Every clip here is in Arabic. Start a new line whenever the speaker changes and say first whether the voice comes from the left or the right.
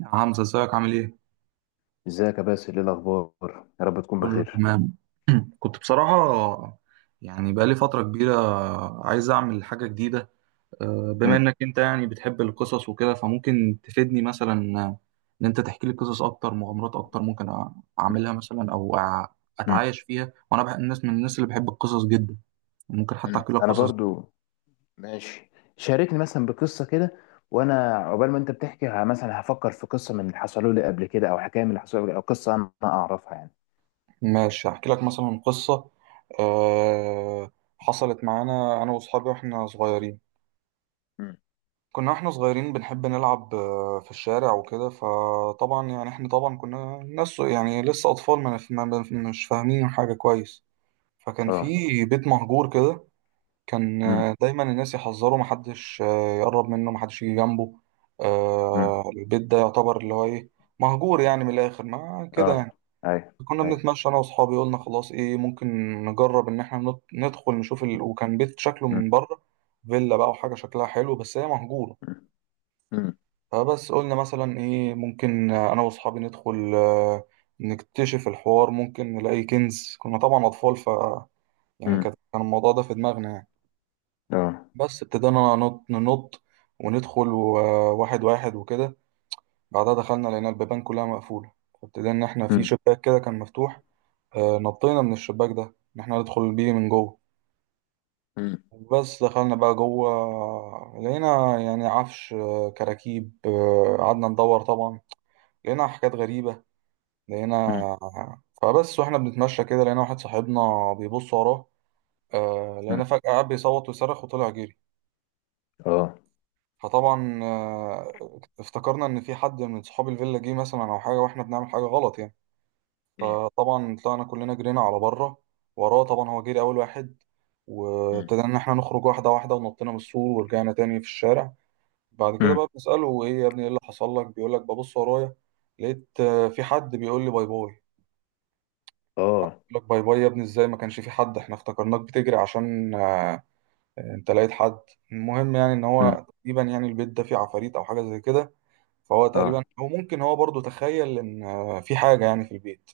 right: يا حمزة ازيك عامل ايه؟
left: ازيك يا باسل، ايه الاخبار؟ يا رب تكون
right: كله
left: بخير.
right: تمام. كنت بصراحة، يعني بقالي فترة كبيرة عايز أعمل حاجة جديدة. بما
left: مم.
right: إنك أنت يعني بتحب القصص وكده فممكن تفيدني مثلا، إن أنت تحكي لي قصص أكتر، مغامرات أكتر. ممكن أعملها مثلا أو
left: مم.
right: أتعايش فيها، وأنا بحب الناس، من الناس اللي بحب القصص جدا. ممكن حتى
left: مم.
right: أحكي لك
left: انا
right: قصص.
left: برضو ماشي. شاركني مثلا بقصه كده، وانا عقبال ما انت بتحكي مثلا هفكر في قصه من اللي حصلوا لي قبل كده، او حكايه من اللي حصلوا لي او قصه انا اعرفها يعني.
right: ماشي، أحكي لك مثلا قصة، آه، حصلت معانا أنا وأصحابي وإحنا صغيرين.
left: مم.
right: احنا صغيرين بنحب نلعب، في الشارع وكده. فطبعا يعني احنا طبعا كنا ناس، يعني لسه اطفال، ما نف- ما- ما- مش فاهمين حاجة كويس. فكان في
left: اه.
right: بيت مهجور كده. كان
left: مم.
right: دايما الناس يحذروا، محدش يقرب منه، محدش يجي جنبه.
left: مم.
right: البيت ده يعتبر اللي هو ايه، مهجور يعني، من الاخر ما كده
left: اه.
right: يعني.
left: اي.
right: كنا
left: اي.
right: بنتمشى انا واصحابي، قلنا خلاص ايه، ممكن نجرب ان احنا ندخل نشوف وكان بيت شكله
left: مم.
right: من بره فيلا بقى، وحاجة شكلها حلو، بس هي مهجورة.
left: مم. مم.
right: فبس قلنا مثلا ايه، ممكن انا واصحابي ندخل، نكتشف الحوار، ممكن نلاقي كنز. كنا طبعا اطفال، ف يعني
left: مم.
right: كان الموضوع ده في دماغنا يعني.
left: اه.
right: بس ابتدينا ننط ننط وندخل واحد واحد وكده. بعدها دخلنا لقينا البيبان كلها مقفولة، فابتدينا ان احنا في
left: مم.
right: شباك كده كان مفتوح، نطينا من الشباك ده، ان احنا ندخل بيه من جوه.
left: مم.
right: بس دخلنا بقى جوه، لقينا يعني عفش، كراكيب. قعدنا ندور طبعا، لقينا حاجات غريبة.
left: مم.
right: لقينا، فبس واحنا بنتمشى كده لقينا واحد صاحبنا بيبص وراه، آه
left: مم.
right: لقينا فجأة قاعد بيصوت ويصرخ وطلع جري.
left: اه.
right: فطبعا آه افتكرنا ان في حد من صحاب الفيلا جه مثلا او حاجة، واحنا بنعمل حاجة غلط يعني.
left: مم.
right: فطبعا طلعنا كلنا جرينا على بره وراه، طبعا هو جري اول واحد.
left: مم.
right: وابتدينا ان احنا نخرج واحدة واحدة، ونطينا من السور ورجعنا تاني في الشارع. بعد كده
left: مم.
right: بقى بنسأله، ايه يا ابني ايه اللي حصل لك؟ بيقول لك، ببص ورايا لقيت، في حد بيقول لي باي باي.
left: اه.
right: لك باي باي يا ابني ازاي، ما كانش في حد، احنا افتكرناك بتجري عشان انت لقيت حد. المهم يعني ان
left: مم.
right: هو تقريبا يعني البيت ده فيه عفاريت او حاجه زي كده. فهو تقريبا،
left: اه.
right: او ممكن هو برضو تخيل ان في حاجه يعني في البيت.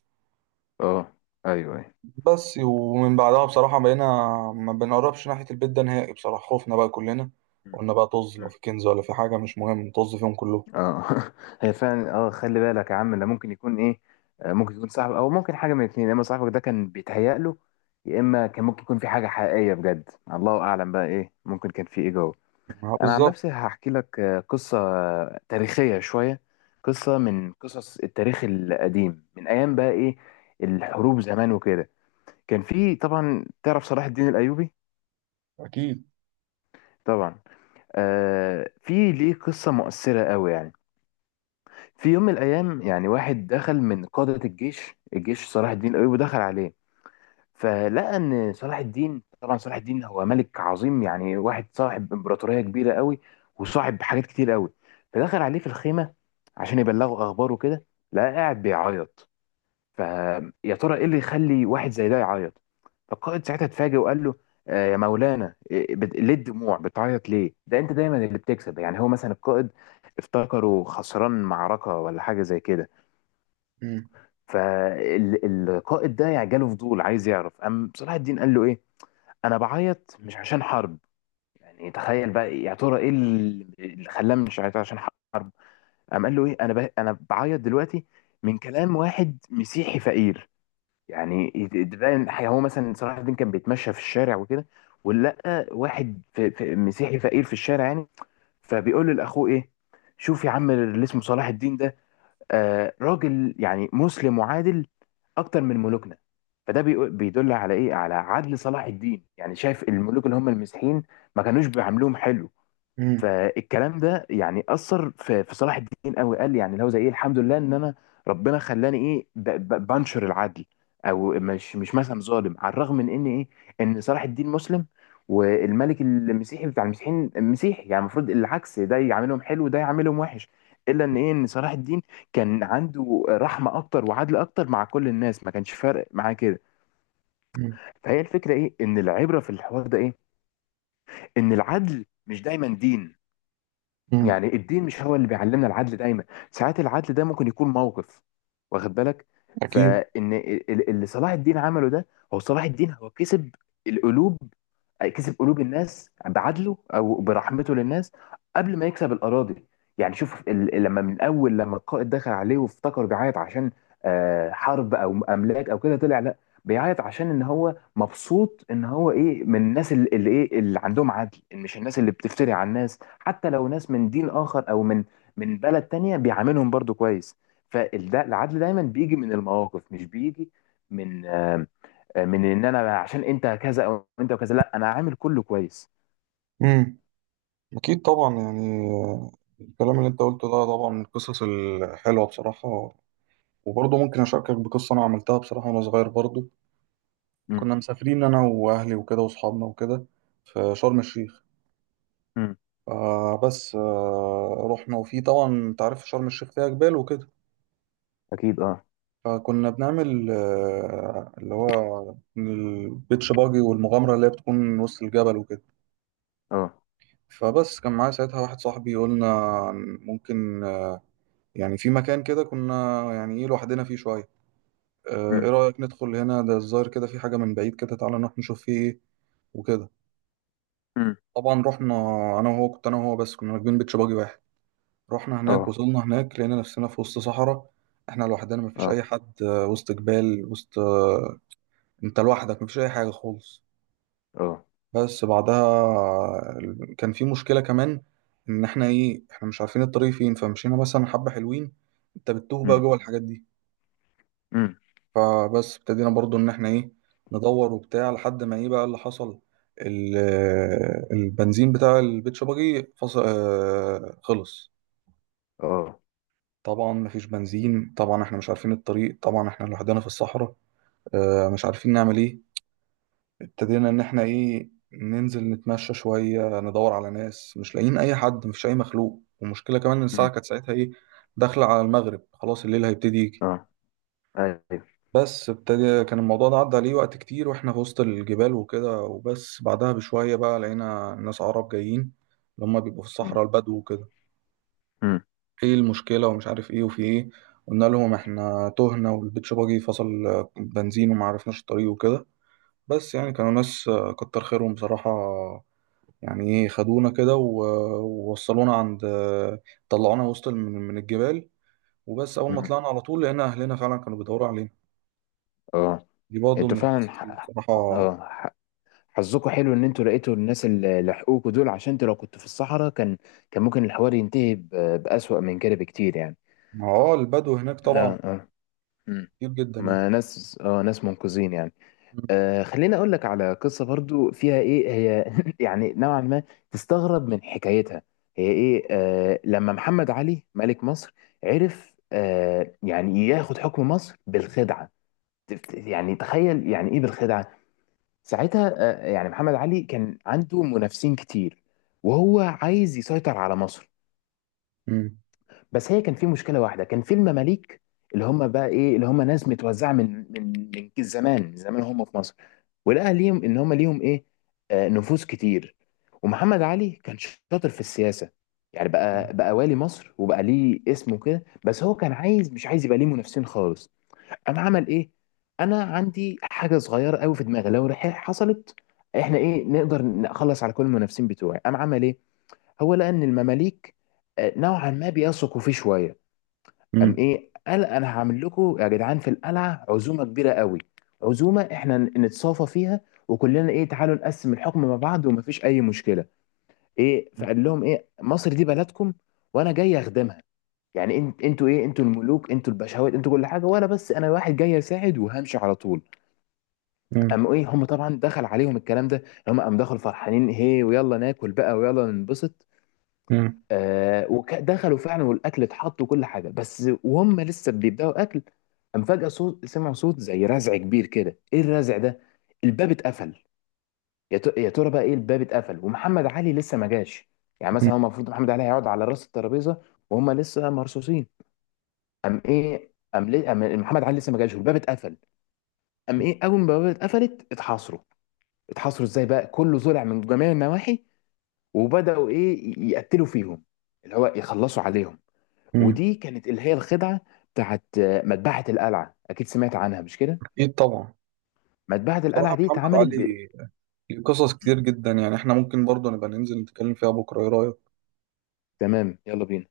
left: اه. ايوه.
right: بس ومن بعدها بصراحه بقينا ما بنقربش ناحيه البيت ده نهائي. بصراحه خوفنا بقى كلنا، قلنا بقى طز لو
left: ايوه.
right: في كنز ولا في حاجه، مش مهم، نطز فيهم كلهم.
left: اه. هي فعلا. اه، خلي بالك يا عم، ده ممكن يكون ايه. ممكن يكون صاحبك، او ممكن حاجه من الاثنين: يا اما صاحبك ده كان بيتهيأ له، يا اما كان ممكن يكون في حاجه حقيقيه بجد. الله اعلم بقى ايه ممكن كان في ايه جوه. انا عن
right: بالظبط.
left: نفسي هحكي لك قصه تاريخيه شويه، قصه من قصص التاريخ القديم، من ايام بقى ايه، الحروب زمان وكده. كان في طبعا، تعرف صلاح الدين الايوبي؟
right: اكيد.
left: طبعا. في ليه قصه مؤثره قوي يعني. في يوم من الايام يعني واحد دخل من قادة الجيش الجيش صلاح الدين الايوبي، دخل عليه فلقى ان صلاح الدين، طبعا صلاح الدين هو ملك عظيم يعني، واحد صاحب امبراطورية كبيرة قوي، وصاحب حاجات كتير قوي. فدخل عليه في الخيمة عشان يبلغه اخباره كده، لقى قاعد بيعيط. فيا ترى ايه اللي يخلي واحد زي ده يعيط؟ فالقائد ساعتها اتفاجئ وقال له: يا مولانا إيه، ليه الدموع؟ بتعيط ليه؟ ده انت دايما اللي بتكسب. يعني هو مثلا القائد افتكره خسران معركة ولا حاجة زي كده.
right: امم
left: فالقائد ده يعني جاله فضول عايز يعرف. قام صلاح الدين قال له ايه: انا بعيط مش عشان حرب. يعني تخيل بقى، يا ترى ايه اللي خلاه مش عيط عشان حرب. قام قال له ايه، انا بعيط دلوقتي من كلام واحد مسيحي فقير. يعني تبان هو مثلا صلاح الدين كان بيتمشى في الشارع وكده، ولقى واحد في مسيحي فقير في الشارع يعني، فبيقول لأخوه إيه: شوف يا عم اللي اسمه صلاح الدين ده، راجل يعني مسلم وعادل أكتر من ملوكنا. فده بيدل على إيه؟ على عدل صلاح الدين. يعني شايف الملوك اللي هم المسيحيين ما كانوش بيعاملوهم حلو.
right: امم
left: فالكلام ده يعني اثر في صلاح الدين قوي، قال لي يعني لو زي ايه، الحمد لله ان انا ربنا خلاني ايه بنشر العدل، او مش مثلا ظالم، على الرغم من ان ايه، ان صلاح الدين مسلم، والملك المسيحي بتاع المسيحيين مسيحي، يعني المفروض العكس، ده يعاملهم حلو وده يعاملهم وحش. الا ان ايه، ان صلاح الدين كان عنده رحمه اكتر وعدل اكتر مع كل الناس، ما كانش فارق معاه كده. فهي الفكره ايه، ان العبره في الحوار ده ايه: ان العدل مش دايما دين.
right: امم
left: يعني الدين مش هو اللي بيعلمنا العدل دايما، ساعات العدل ده ممكن يكون موقف، واخد بالك.
right: اكيد.
left: فان اللي صلاح الدين عمله ده، هو صلاح الدين هو كسب القلوب، كسب قلوب الناس بعدله او برحمته للناس قبل ما يكسب الاراضي. يعني شوف لما من اول لما القائد دخل عليه، وافتكر بيعيط عشان حرب او املاك او كده، طلع لا، بيعيط عشان ان هو مبسوط ان هو ايه، من الناس اللي ايه، اللي عندهم عدل، إن مش الناس اللي بتفتري على الناس، حتى لو ناس من دين اخر او من بلد تانية بيعاملهم برضو كويس. فالده، العدل دايما بيجي من المواقف، مش بيجي من من ان انا عشان انت كذا، او انت وكذا، لا، انا عامل كله كويس.
right: مم. أكيد طبعا يعني، الكلام اللي أنت قلته ده طبعا من القصص الحلوة بصراحة. وبرضه ممكن أشاركك بقصة أنا عملتها بصراحة وأنا صغير برضه.
left: مم.
right: كنا مسافرين أنا وأهلي وكده وأصحابنا وكده في شرم الشيخ.
left: مم.
right: فبس رحنا، وفي طبعا أنت عارف شرم الشيخ فيها جبال وكده.
left: اكيد. اه.
right: فكنا بنعمل اللي هو البيتش باجي، والمغامرة اللي هي بتكون وسط الجبل وكده.
left: اه.
right: فبس كان معايا ساعتها واحد صاحبي، قلنا ممكن، يعني في مكان كده كنا يعني ايه لوحدنا فيه شوية، ايه
left: مم.
right: رأيك ندخل هنا، ده الظاهر كده في حاجة من بعيد كده، تعالى نروح نشوف فيه ايه وكده.
left: مم.
right: طبعا رحنا انا وهو، كنت انا وهو بس، كنا راكبين بيتش باجي واحد. رحنا هناك،
left: اه.
right: وصلنا هناك لقينا نفسنا في وسط صحراء، احنا لوحدنا مفيش
left: اه.
right: اي حد، وسط جبال وسط، انت لوحدك مفيش اي حاجة خالص.
left: اه.
right: بس بعدها، كان في مشكلة كمان، ان احنا ايه احنا مش عارفين الطريق فين. فمشينا مثلا حبة حلوين، انت بتتوه بقى
left: مم.
right: جوه الحاجات دي.
left: مم.
right: فبس ابتدينا برضو ان احنا ايه ندور وبتاع، لحد ما ايه بقى اللي حصل، ال- البنزين بتاع البيت شباجي فص... آه، خلص.
left: اه.
right: طبعا مفيش بنزين، طبعا احنا مش عارفين الطريق، طبعا احنا لوحدنا في الصحراء، مش عارفين نعمل ايه. ابتدينا ان احنا ايه ننزل نتمشى شوية ندور على ناس، مش لاقيين اي حد، مفيش اي مخلوق. والمشكلة كمان ان الساعة
left: مم.
right: كانت ساعتها ايه، داخلة على المغرب، خلاص الليل هيبتدي يجي.
left: اه. ايوه.
right: بس ابتدى كان الموضوع ده عدى عليه وقت كتير واحنا في وسط الجبال وكده. وبس بعدها بشوية بقى لقينا ناس عرب جايين، اللي هم بيبقوا في الصحراء البدو وكده.
left: مم.
right: ايه المشكلة ومش عارف ايه وفي ايه، قلنا لهم احنا تهنا والبيتش باجي فصل بنزين وما عرفناش الطريق وكده. بس يعني كانوا ناس كتر خيرهم بصراحة. يعني ايه خدونا كده ووصلونا عند، طلعونا وسط من الجبال. وبس أول ما
left: مم.
right: طلعنا على طول لقينا أهلنا فعلا كانوا بيدوروا علينا.
left: اه.
right: دي برضه
left: انتوا
right: من القصص
left: فعلا
right: اللي بصراحة.
left: اه ح- حظكم حلو ان انتوا لقيتوا الناس اللي لحقوكوا دول، عشان انتوا لو كنتوا في الصحراء كان ممكن الحوار ينتهي بأسوأ من كده بكتير يعني.
right: ما هو البدو هناك طبعا
left: اه. اه. مم.
right: كتير جدا يعني.
left: ما ناس منقذين يعني.
right: مم.
left: خليني اقول لك على قصة برضو فيها ايه، هي يعني نوعا ما تستغرب من حكايتها. هي ايه، لما محمد علي ملك مصر، عرف يعني ياخد حكم مصر بالخدعة. يعني تخيل يعني ايه بالخدعة؟ ساعتها يعني محمد علي كان عنده منافسين كتير، وهو عايز يسيطر على مصر.
right: مم.
left: بس هي كان في مشكله واحده، كان في المماليك، اللي هم بقى ايه، اللي هم ناس متوزعه من زمان، من زمان هم في مصر، ولقى ليهم ان هم ليهم ايه، نفوذ كتير. ومحمد علي كان شاطر في السياسه، يعني بقى والي مصر وبقى ليه اسمه كده، بس هو كان عايز، مش عايز يبقى ليه منافسين خالص. انا عمل ايه؟ انا عندي حاجه صغيره قوي في دماغي، لو حصلت احنا ايه، نقدر نخلص على كل المنافسين بتوعي. قام عمل ايه؟ هو لقى ان المماليك نوعا ما بيثقوا فيه شويه. قام
right: مم.
left: ايه، قال انا هعمل لكم يا جدعان في القلعه عزومه كبيره قوي، عزومه احنا نتصافى فيها، وكلنا ايه، تعالوا نقسم الحكم مع بعض ومفيش اي مشكله. ايه، فقال لهم ايه، مصر دي بلدكم وانا جاي اخدمها. يعني انتوا ايه، انتوا الملوك، انتوا البشوات، انتوا كل حاجه، وانا بس انا واحد جاي اساعد وهمشي على طول.
right: مم.
left: قاموا ايه، هم طبعا دخل عليهم الكلام ده، هم قام دخلوا فرحانين: هي ويلا ناكل بقى ويلا ننبسط.
right: مم.
left: ودخلوا فعلا، والاكل اتحط وكل حاجه، بس وهم لسه بيبداوا اكل، قام فجاه صوت، سمعوا صوت زي رزع كبير كده. ايه الرزع ده؟ الباب اتقفل. يا ترى بقى ايه، الباب اتقفل ومحمد علي لسه ما جاش؟ يعني مثلا هو المفروض محمد علي هيقعد على راس الترابيزه وهم لسه مرصوصين. قام ايه، قام ليه؟ قام محمد علي لسه ما جاش والباب اتقفل. قام ايه، اول ما البوابه اتقفلت، اتحاصروا. اتحاصروا ازاي بقى؟ كله ظلع من جميع النواحي، وبداوا ايه، يقتلوا فيهم، اللي هو يخلصوا عليهم.
right: مم.
left: ودي كانت اللي هي الخدعه بتاعت مذبحه القلعه، اكيد سمعت عنها مش كده؟
right: أكيد طبعا.
left: مذبحه القلعه
right: بصراحة
left: دي
right: محمد
left: اتعملت.
right: علي ليه قصص
left: م.
right: كتير جدا يعني، احنا ممكن برضه نبقى ننزل نتكلم فيها بكرة، ايه رأيك؟
left: تمام، يلا بينا.